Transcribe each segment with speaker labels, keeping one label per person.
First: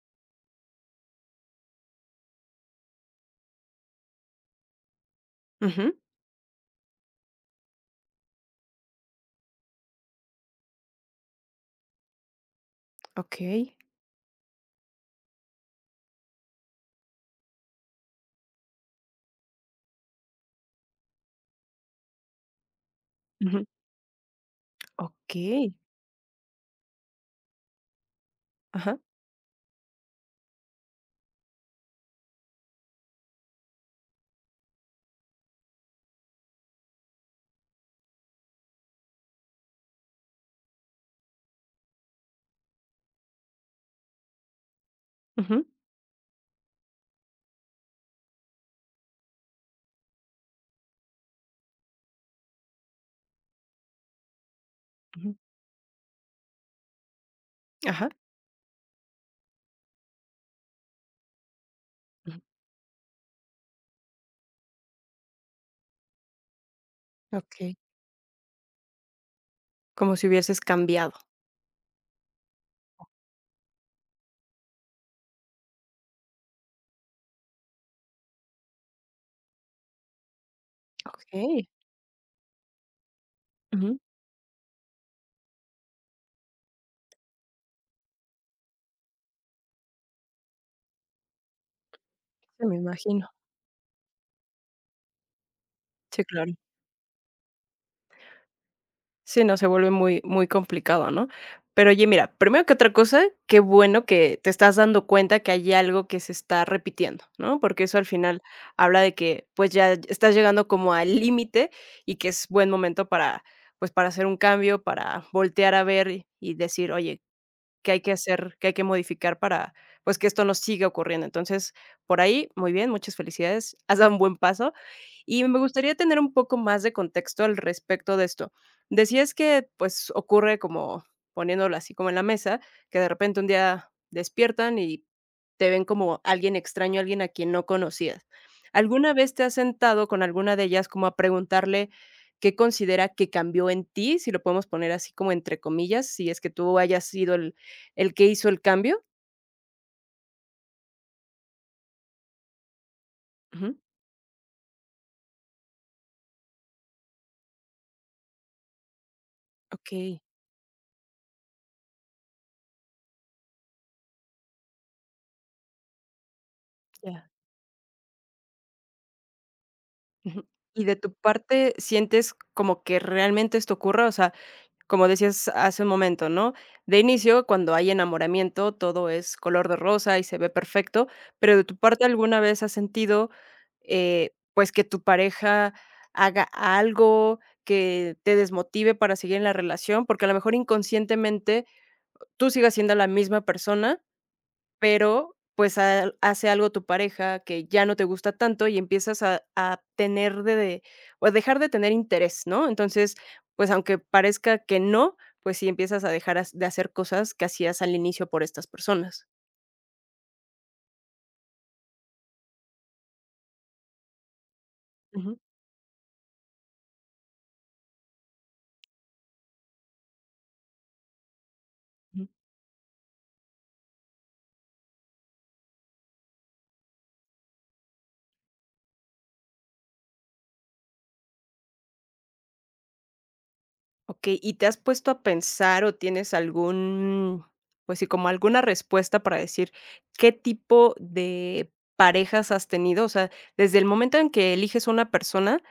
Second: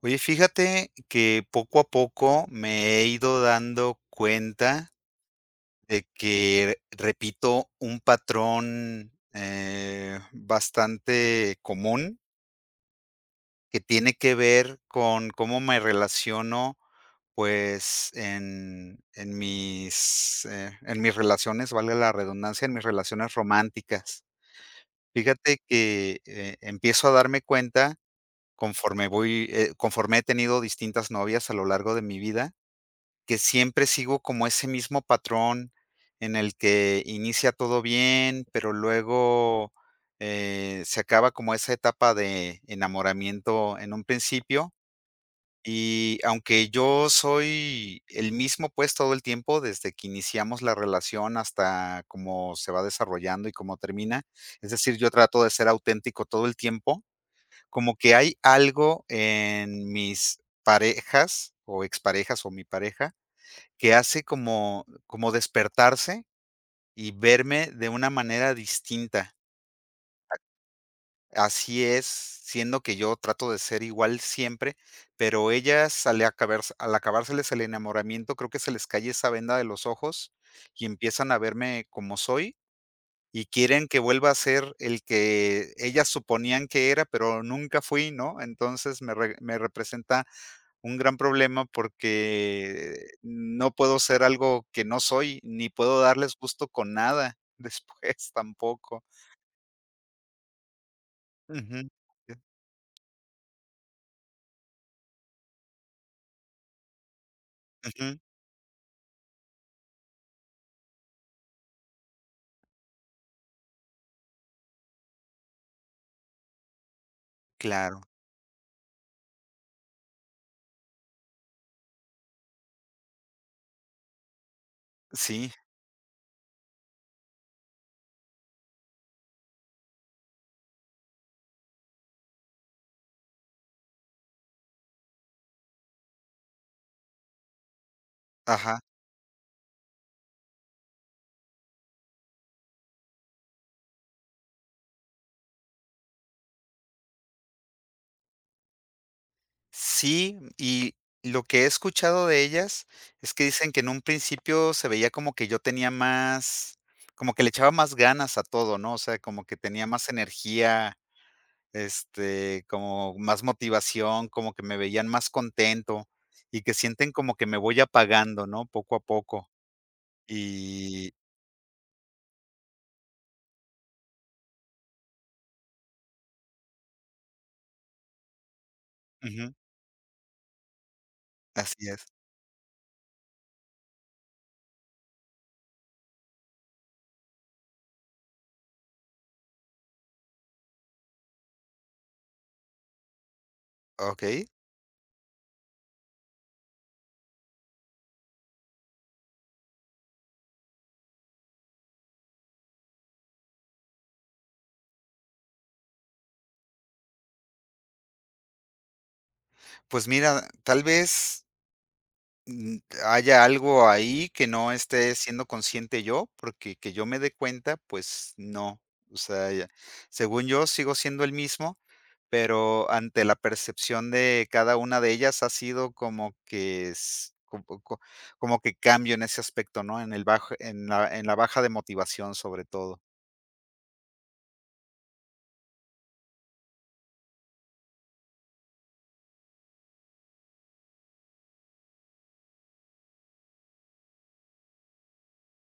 Speaker 1: Oye, fíjate que poco a poco me he ido dando cuenta
Speaker 2: Ujú.
Speaker 1: de que, repito, un patrón, eh, bastante común.
Speaker 2: Okey.
Speaker 1: Que tiene que ver con cómo me relaciono, pues, en, en mis, eh, en mis relaciones, valga la redundancia en mis relaciones
Speaker 2: Ujú.
Speaker 1: románticas. Fíjate
Speaker 2: Okey.
Speaker 1: que, eh, empiezo a darme cuenta
Speaker 2: Ajá.
Speaker 1: conforme voy, eh, conforme he tenido distintas novias a lo largo de mi vida. Que siempre sigo como ese mismo patrón en el que inicia todo bien, pero luego, eh, se acaba como esa etapa de enamoramiento en un principio.
Speaker 2: Ujú.
Speaker 1: Y aunque yo soy el mismo, pues, todo el tiempo desde que iniciamos la relación hasta cómo se va desarrollando, y cómo termina. Es decir, yo
Speaker 2: Ujú.
Speaker 1: trato de ser auténtico todo el tiempo. Como
Speaker 2: Ajá.
Speaker 1: que hay algo en mis parejas, o
Speaker 2: Ujú.
Speaker 1: exparejas o mi pareja, que hace como, como despertarse, y verme
Speaker 2: Okey.
Speaker 1: de una manera distinta.
Speaker 2: Como si hubieses cambiado.
Speaker 1: Así es, siendo que yo trato de ser igual siempre, pero ellas al acabar al acabárseles el enamoramiento, creo que se les cae esa venda de los ojos, y empiezan a
Speaker 2: Okey.
Speaker 1: verme como soy, y quieren
Speaker 2: Ujú.
Speaker 1: que vuelva a ser el que ellas suponían que era, pero nunca fui, ¿no? Entonces me re me representa un gran problema,
Speaker 2: Sí, me
Speaker 1: porque
Speaker 2: imagino.
Speaker 1: no puedo ser algo que no soy, ni puedo
Speaker 2: Sí,
Speaker 1: darles
Speaker 2: claro.
Speaker 1: gusto con nada después tampoco.
Speaker 2: Sí, no se vuelve muy, muy complicado, ¿no?
Speaker 1: Ujú.
Speaker 2: Pero oye, mira,
Speaker 1: [unintelligible]
Speaker 2: primero que otra cosa. Que bueno que te estás dando cuenta que hay algo que se está repitiendo, ¿no? Porque eso al
Speaker 1: Ujú.
Speaker 2: final habla de que, pues, ya estás llegando como al límite, y que es buen momento para, pues, para hacer un cambio, para voltear a ver, y decir: "Oye, ¿qué
Speaker 1: Claro.
Speaker 2: hay que hacer? ¿Qué hay que modificar? para, pues, que esto no siga ocurriendo". Entonces por ahí, muy bien, muchas felicidades, has dado un buen paso. Y
Speaker 1: Sí.
Speaker 2: me gustaría tener un poco más de contexto al respecto de esto. Decías que pues, ocurre como poniéndola así como en la mesa que de repente un día despiertan, y te ven como alguien extraño, alguien a quien no conocías.
Speaker 1: Ajá.
Speaker 2: ¿Alguna vez te has sentado con alguna de ellas como a preguntarle, ¿qué considera que cambió en ti? Si lo podemos poner así como entre comillas, si es que tú hayas sido el el que hizo el cambio.
Speaker 1: Sí, y lo que he escuchado de ellas es que dicen
Speaker 2: Ujú.
Speaker 1: que en un principio se veía como que yo tenía más como que le echaba más ganas a todo, ¿no? O sea, como que tenía más
Speaker 2: Okey.
Speaker 1: energía, este, como más motivación, como que me veían más contento. Y que sienten
Speaker 2: Ya.
Speaker 1: como que me voy apagando, ¿no? Poco a poco.
Speaker 2: Ujú. Y de
Speaker 1: Y.
Speaker 2: tu parte, ¿sientes como que realmente esto ocurra? O sea, como decías hace un momento, ¿no? De inicio, cuando hay enamoramiento, todo es
Speaker 1: Ujú.
Speaker 2: color de rosa y se ve perfecto. Pero de tu
Speaker 1: Así
Speaker 2: parte,
Speaker 1: es.
Speaker 2: ¿alguna vez has sentido, eh, pues, que tu pareja haga algo que te desmotive para seguir en la relación? Porque a lo mejor inconscientemente, tú sigues siendo la misma persona,
Speaker 1: Okey.
Speaker 2: pero, pues, ha hace algo tu pareja que ya no te gusta tanto, y empiezas a a tener de de o dejar de tener interés, ¿no? Entonces, pues, aunque parezca que no. Pues sí, empiezas a dejar de hacer cosas que hacías al inicio por estas personas.
Speaker 1: Pues mira, tal vez mm, haya algo ahí que no esté
Speaker 2: Ujú.
Speaker 1: siendo consciente yo. Porque que yo me de cuenta, pues no. O sea, ya según yo sigo siendo el mismo,
Speaker 2: Mm.
Speaker 1: pero ante la percepción de cada una de ellas ha sido como que es un poco como que cambio en ese aspecto, ¿no?, en el bajo en la en la baja de motivación, sobre todo.
Speaker 2: Okey, ¿y te has puesto a pensar o tienes algún? Pues sí, como alguna respuesta para decir qué tipo de parejas has tenido. O sea, desde el momento en que eliges a una persona,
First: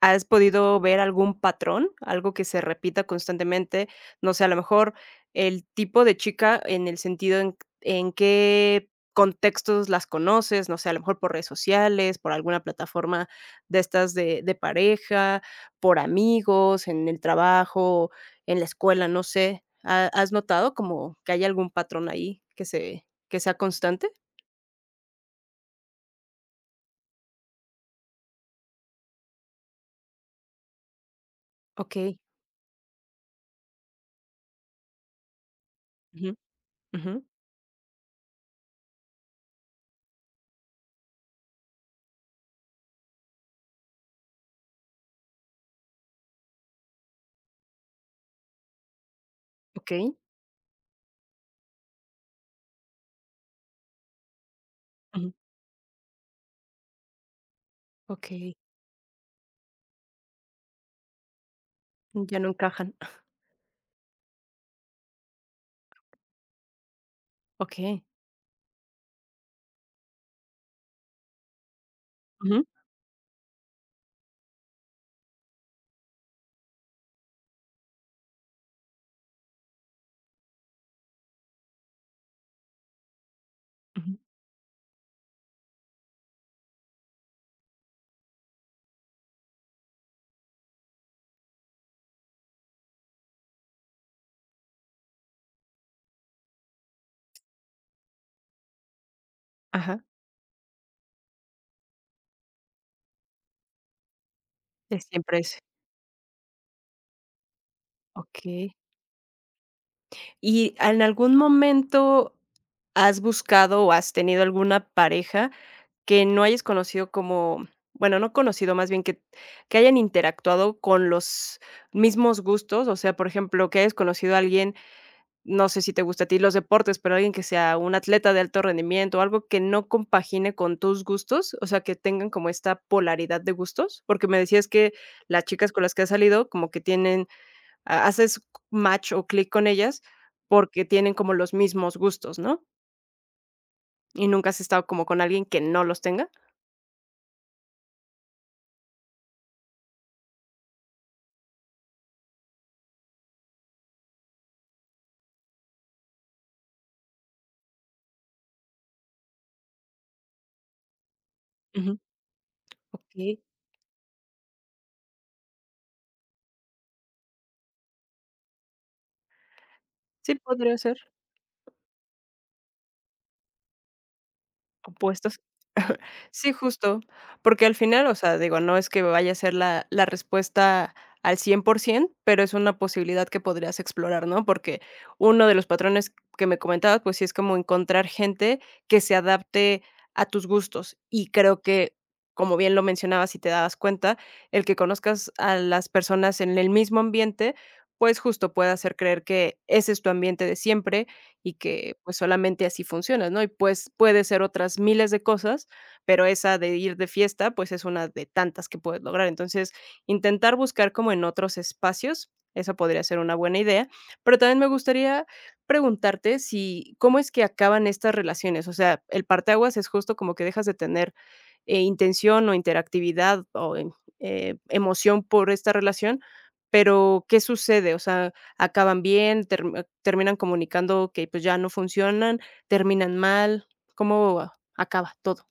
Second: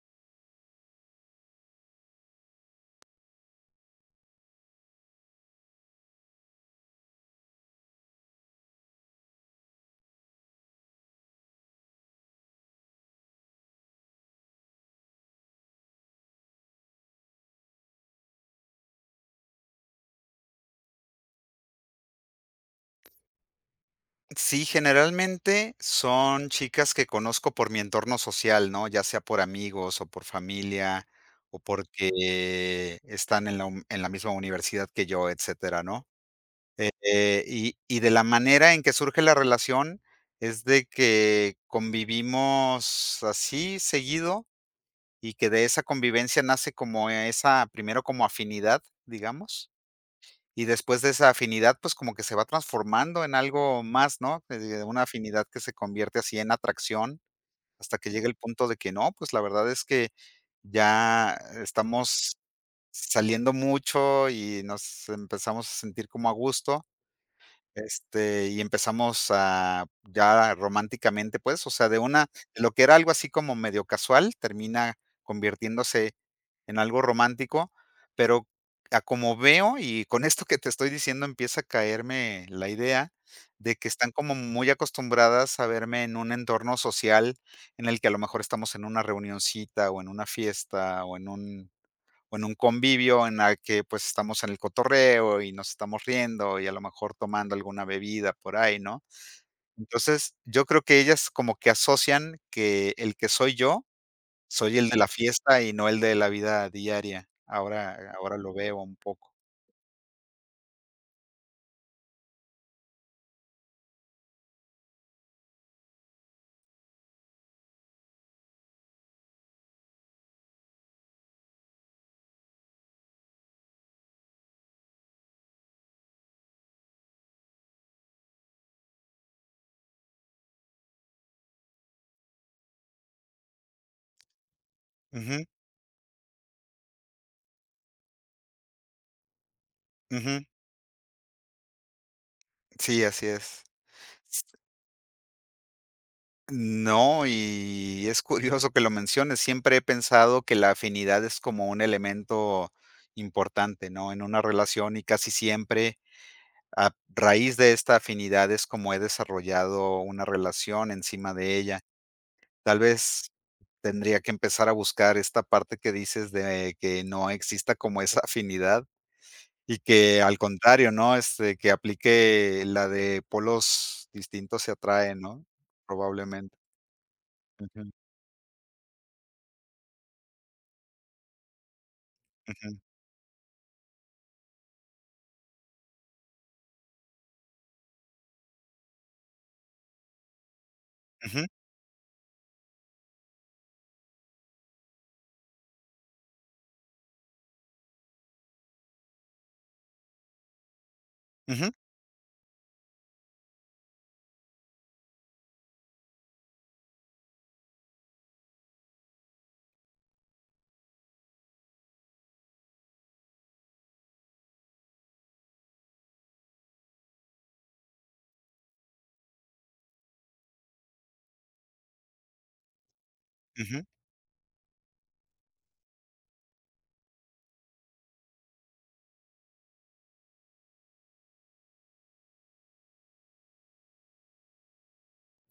Speaker 2: ¿has podido ver algún patrón, algo que se repita constantemente? No sé, a lo mejor el tipo de chica en el sentido, ¿en q en qué contextos las conoces? No sé, a lo mejor por redes sociales, por alguna plataforma de estas de de pareja, por amigos en el trabajo, en la escuela. No sé, ¿ha has notado como que hay algún patrón ahí que se que sea constante?
Speaker 1: Sí, generalmente son chicas que conozco por mi entorno social, ¿no? Ya sea por amigos, o por familia, o
Speaker 2: Okey.
Speaker 1: porque, están en la un en la misma universidad que yo, etcétera, ¿no?
Speaker 2: Ujú, ujú.
Speaker 1: Eh, y y de la manera en que surge la relación es de que convivimos así seguido, y que de esa convivencia nace como e esa primero como afinidad, digamos,
Speaker 2: Okey.
Speaker 1: y después de esa afinidad, pues, como que se va transformando en algo más, ¿no?, que de una
Speaker 2: Ujú.
Speaker 1: afinidad que se convierte así en atracción hasta que llegue el
Speaker 2: Okey.
Speaker 1: punto de que no. Pues la verdad es que ya estamos
Speaker 2: Ya no encajan.
Speaker 1: saliendo mucho, y nos empezamos a sentir como a gusto,
Speaker 2: Okey.
Speaker 1: este, y empezamos a ya románticamente, pues, o sea, de una de
Speaker 2: Ujú.
Speaker 1: lo que era algo así como medio casual, termina convirtiéndose en algo romántico, pero a como veo y con esto que te estoy diciendo, empieza a caerme la idea, de que están
Speaker 2: Ujú.
Speaker 1: como muy acostumbradas a verme en un entorno social en el que a lo mejor estamos en una reunioncita, o en una fiesta, o en un o en un convivio en la que, pues, estamos en el cotorreo y nos estamos riendo, y a lo mejor tomando alguna bebida por ahí, ¿no?
Speaker 2: Ajá.
Speaker 1: Entonces, yo creo que ellas como que asocian que el que soy yo, soy el de
Speaker 2: Que
Speaker 1: la
Speaker 2: siempre es.
Speaker 1: fiesta y no el de la vida diaria. Ahora ahora lo
Speaker 2: Okey.
Speaker 1: veo un poco.
Speaker 2: Y en algún momento, ¿has buscado o has tenido alguna pareja que no hayas conocido como, bueno, no conocido más bien que que hayan interactuado con los mismos gustos? O sea, por ejemplo, que hayas conocido a alguien, no sé si te gustan a ti los deportes, pero ¿alguien que sea un atleta de alto rendimiento o algo que no compagine con tus gustos? O sea, ¿que tengan como esta polaridad de gustos? Porque me decías que,
Speaker 1: Ujú.
Speaker 2: las chicas con las que has salido como que tienen ha haces match o clic con ellas
Speaker 1: Ujú.
Speaker 2: porque tienen como los mismos gustos, ¿no?
Speaker 1: Sí, así es.
Speaker 2: ¿Y nunca has estado como con alguien que no los tenga?
Speaker 1: No, y es curioso que lo menciones. Siempre he pensado que la afinidad es como un elemento importante, ¿no? En una relación y casi siempre a raíz de esta afinidad es como he desarrollado una relación encima de ella.
Speaker 2: Ujú.
Speaker 1: Tal vez,
Speaker 2: Okey.
Speaker 1: tendría que empezar a buscar esta parte que dices de que no exista como esa afinidad. Y que,
Speaker 2: Sí,
Speaker 1: al
Speaker 2: podría
Speaker 1: contrario,
Speaker 2: ser.
Speaker 1: ¿no? Este, que aplique la de: "Polos distintos se atraen,
Speaker 2: Opuestos.
Speaker 1: ¿no?". Probablemen.
Speaker 2: Sí, justo, porque al
Speaker 1: Ujú.
Speaker 2: final, o sea, digo, no es que me vaya a ser la, la respuesta al 100 por 100 pero es
Speaker 1: Ujú.
Speaker 2: una posibilidad que podrías explorar, ¿no? Porque uno de los patrones que me comentabas, pues sí, es como encontrar gente que se adapte a tus gustos, y
Speaker 1: Ujú.
Speaker 2: creo que como bien lo mencionabas y te dabas cuenta el que conozcas a las personas en el mismo ambiente, pues justo puede hacer creer que ese es tu ambiente de siempre y
Speaker 1: Ujú.
Speaker 2: que pues solamente así funciona, ¿no? Y pues puede ser otras miles de cosas, pero esa de ir de fiesta, pues es una de tantas que puedes lograr, entonces intentar buscar como en otros espacios, eso podría ser una buena idea. Pero también me gustaría preguntarte si, ¿cómo es que acaban estas relaciones? O sea, el parteaguas es justo como que dejas de tener, eh, intención o interactividad o
Speaker 1: Ujú.
Speaker 2: en, eh, emoción por esta relación. Pero ¿qué sucede? O sea, ¿acaban bien? ¿Terme terminan comunicando que pues ya no funcionan? ¿Terminan mal? ¿Cómo acaba todo?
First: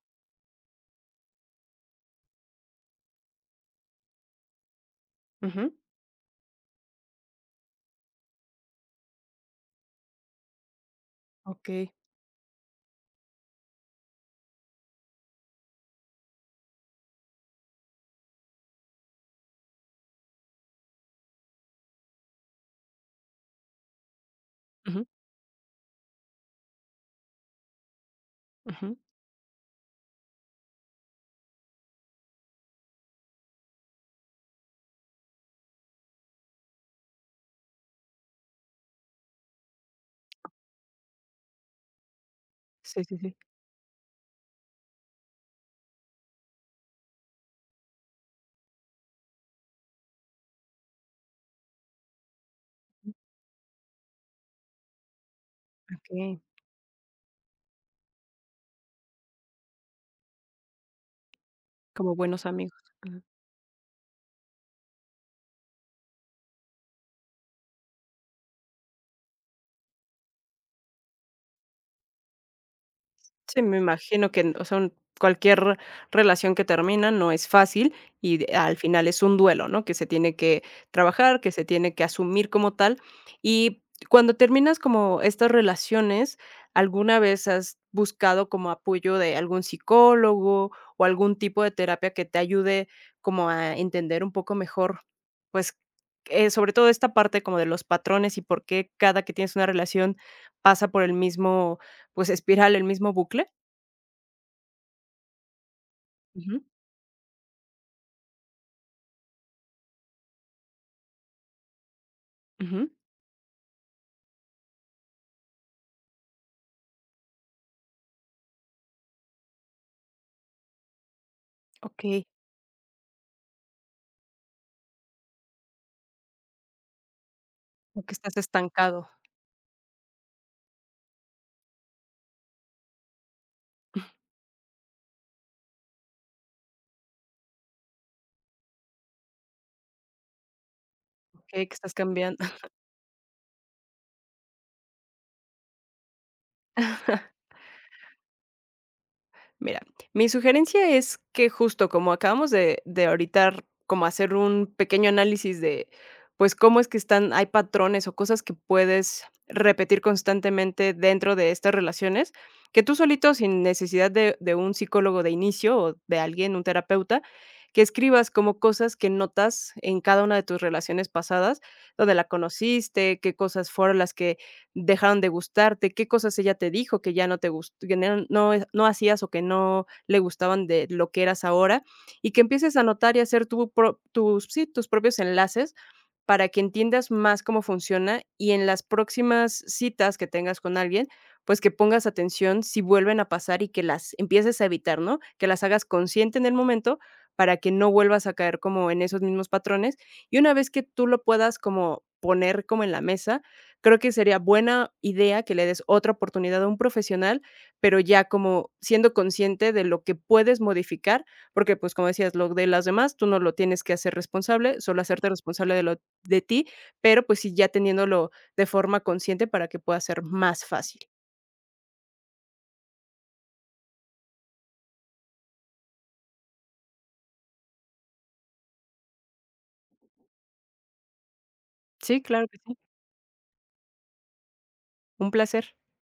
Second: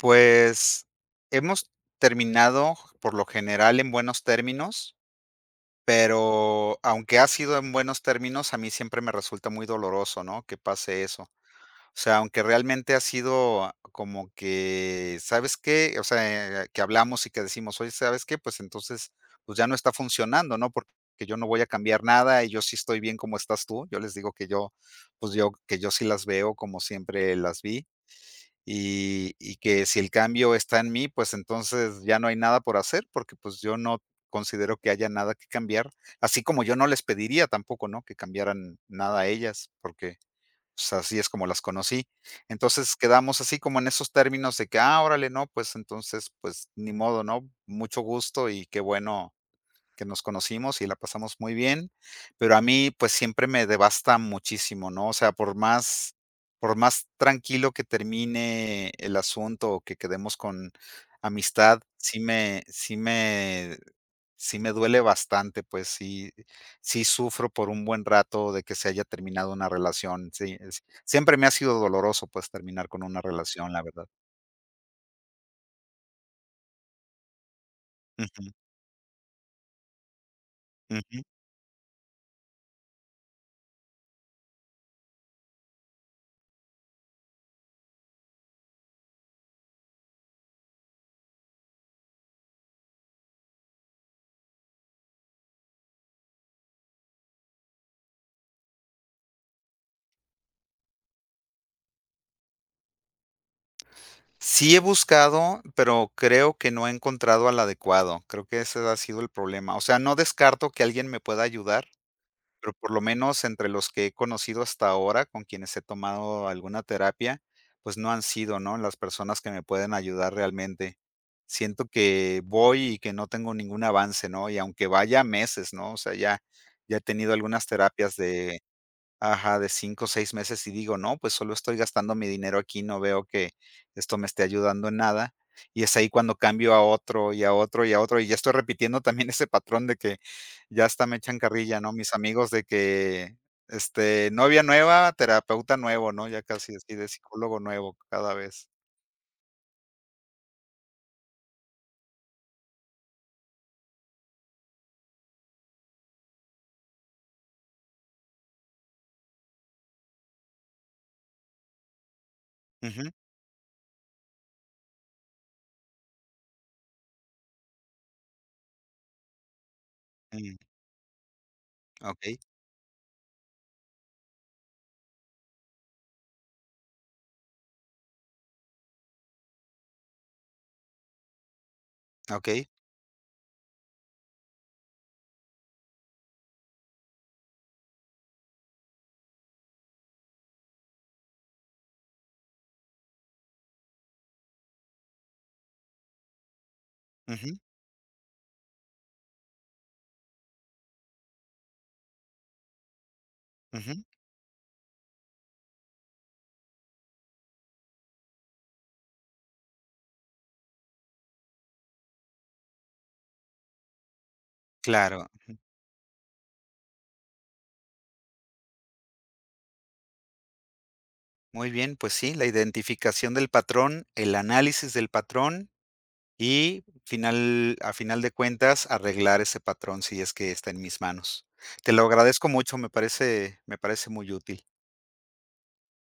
Speaker 1: Pues, hemos terminado, por lo general en buenos términos.
Speaker 2: Ujú.
Speaker 1: Pero aunque ha sido en buenos términos, a mí siempre me resulta muy doloroso, ¿no? Que pase eso. O
Speaker 2: Okey.
Speaker 1: sea, aunque realmente ha sido como que, ¿sabes qué? O sea, que hablamos y que decimos: "Oye, ¿sabes qué? Pues entonces, pues ya no está funcionando, ¿no? Porque yo no voy a cambiar nada y yo sí estoy bien como estás tú". Yo les digo que yo,
Speaker 2: Ujú.
Speaker 1: pues yo, que yo sí las veo como siempre las vi.
Speaker 2: Ujú.
Speaker 1: Y, y que si el cambio está en mí, pues entonces ya no hay nada por hacer porque pues yo no considero que haya nada que cambiar, así como yo no les pediría tampoco, ¿no? Que cambiaran nada a ellas, porque, pues así es como las conocí. Entonces
Speaker 2: Sí, sí, sí.
Speaker 1: quedamos así como en esos términos de que: "Ah, órale, ¿no? Pues entonces, pues ni modo, ¿no? Mucho gusto y qué bueno, que nos conocimos y la pasamos muy bien". Pero a mí, pues siempre me devasta muchísimo, ¿no? O sea, por más
Speaker 2: Okey.
Speaker 1: por más tranquilo que termine el asunto o que quedemos con amistad,
Speaker 2: Como
Speaker 1: sí
Speaker 2: buenos
Speaker 1: me
Speaker 2: amigos.
Speaker 1: sí
Speaker 2: Ajá.
Speaker 1: me sí me duele bastante, pues sí, sí sufro por un buen rato de que se haya terminado una relación. Sí, eh, siempre me ha sido doloroso, pues terminar con una
Speaker 2: Sí,
Speaker 1: relación,
Speaker 2: me
Speaker 1: la verdad.
Speaker 2: imagino que en o sea un cualquier relación que termina no es fácil y
Speaker 1: Ujú.
Speaker 2: de al final es un duelo, ¿no? Que se tiene que
Speaker 1: Ujú.
Speaker 2: trabajar, que se tiene que asumir como tal. Y, ¿cuándo terminas como estas relaciones, alguna vez has buscado como apoyo de algún psicólogo o algún tipo de terapia que te ayude como a entender un poco mejor, pues, eh, sobre todo esta parte como de los patrones y por qué cada que tienes una relación, pasa por el mismo, pues espiral, el mismo bucle?
Speaker 1: Sí he buscado, pero creo
Speaker 2: Ujú.
Speaker 1: que no he encontrado al adecuado. Creo que ese ha sido el problema. O sea, no descarto que alguien me pueda ayudar, pero
Speaker 2: Ujú.
Speaker 1: por lo menos entre los que he conocido hasta ahora, con quienes he tomado alguna terapia, pues no han sido, ¿no?, las personas que me pueden ayudar realmente. Siento
Speaker 2: Okey.
Speaker 1: que voy y que no tengo ningún avance, ¿no?, y aunque vaya meses, ¿no?, o sea, ya ya he tenido algunas
Speaker 2: O que
Speaker 1: terapias
Speaker 2: estás
Speaker 1: de
Speaker 2: estancado.
Speaker 1: ajá, de 5 o 6 meses y digo: "No, pues solo estoy gastando mi dinero aquí y no veo que esto me esté ayudando en nada", y es ahí cuando cambio a otro y a otro y a otro y ya estoy repitiendo también ese patrón de que ya hasta me echan
Speaker 2: Okey, que
Speaker 1: carrilla, ¿no?,
Speaker 2: estás
Speaker 1: mis
Speaker 2: cambiando.
Speaker 1: amigos de que, este: "Novia nueva, terapeuta nuevo", ¿no?, ya casi así de, psicólogo nuevo cada vez.
Speaker 2: Mira, mi sugerencia es que justo como acabamos de de ahorita r como hacer un pequeño análisis de pues cómo es que están hay patrones o cosas que puedes repetir constantemente dentro de estas relaciones, que tú
Speaker 1: Ujú.
Speaker 2: solito, sin necesidad de de un psicólogo de inicio o de alguien, un terapeuta, que escribas como cosas que notas en cada una de
Speaker 1: Mm.
Speaker 2: tus relaciones pasadas, ¿dónde la
Speaker 1: Okey.
Speaker 2: conociste? ¿Qué cosas fueron las que dejaron de gustarte? ¿Qué cosas ella te dijo que ya no te gus que ya no no hacías o que no le gustaban de lo que eras ahora?, y que
Speaker 1: Okey.
Speaker 2: empieces a notar y hacer tu pro tus sí, tus propios enlaces para que entiendas más cómo funciona y en las próximas citas que tengas con alguien, pues que pongas atención si vuelven a pasar y que las empieces a evitar, ¿no?, que las hagas consciente en el momento
Speaker 1: Ujú.
Speaker 2: para que no vuelvas a caer como en esos mismos patrones. Y una vez que tú lo puedas como poner como en la mesa,
Speaker 1: Ujú.
Speaker 2: creo que sería buena idea que le des otra oportunidad a un profesional, pero ya como siendo consciente de lo que puedes modificar porque pues como decías lo de las demás, tú no lo tienes que hacer responsable, solo
Speaker 1: Claro.
Speaker 2: hacerte responsable de lo de ti, pero pues sí, ya teniéndolo de forma consciente para que pueda ser más fácil.
Speaker 1: Muy bien, pues sí, la identificación del patrón, el análisis del patrón y final a final de cuentas, arreglar ese patrón, si es que está en mis manos. Te lo
Speaker 2: Sí, claro
Speaker 1: agradezco
Speaker 2: que sí.
Speaker 1: mucho, me parece me parece muy útil.
Speaker 2: Un placer.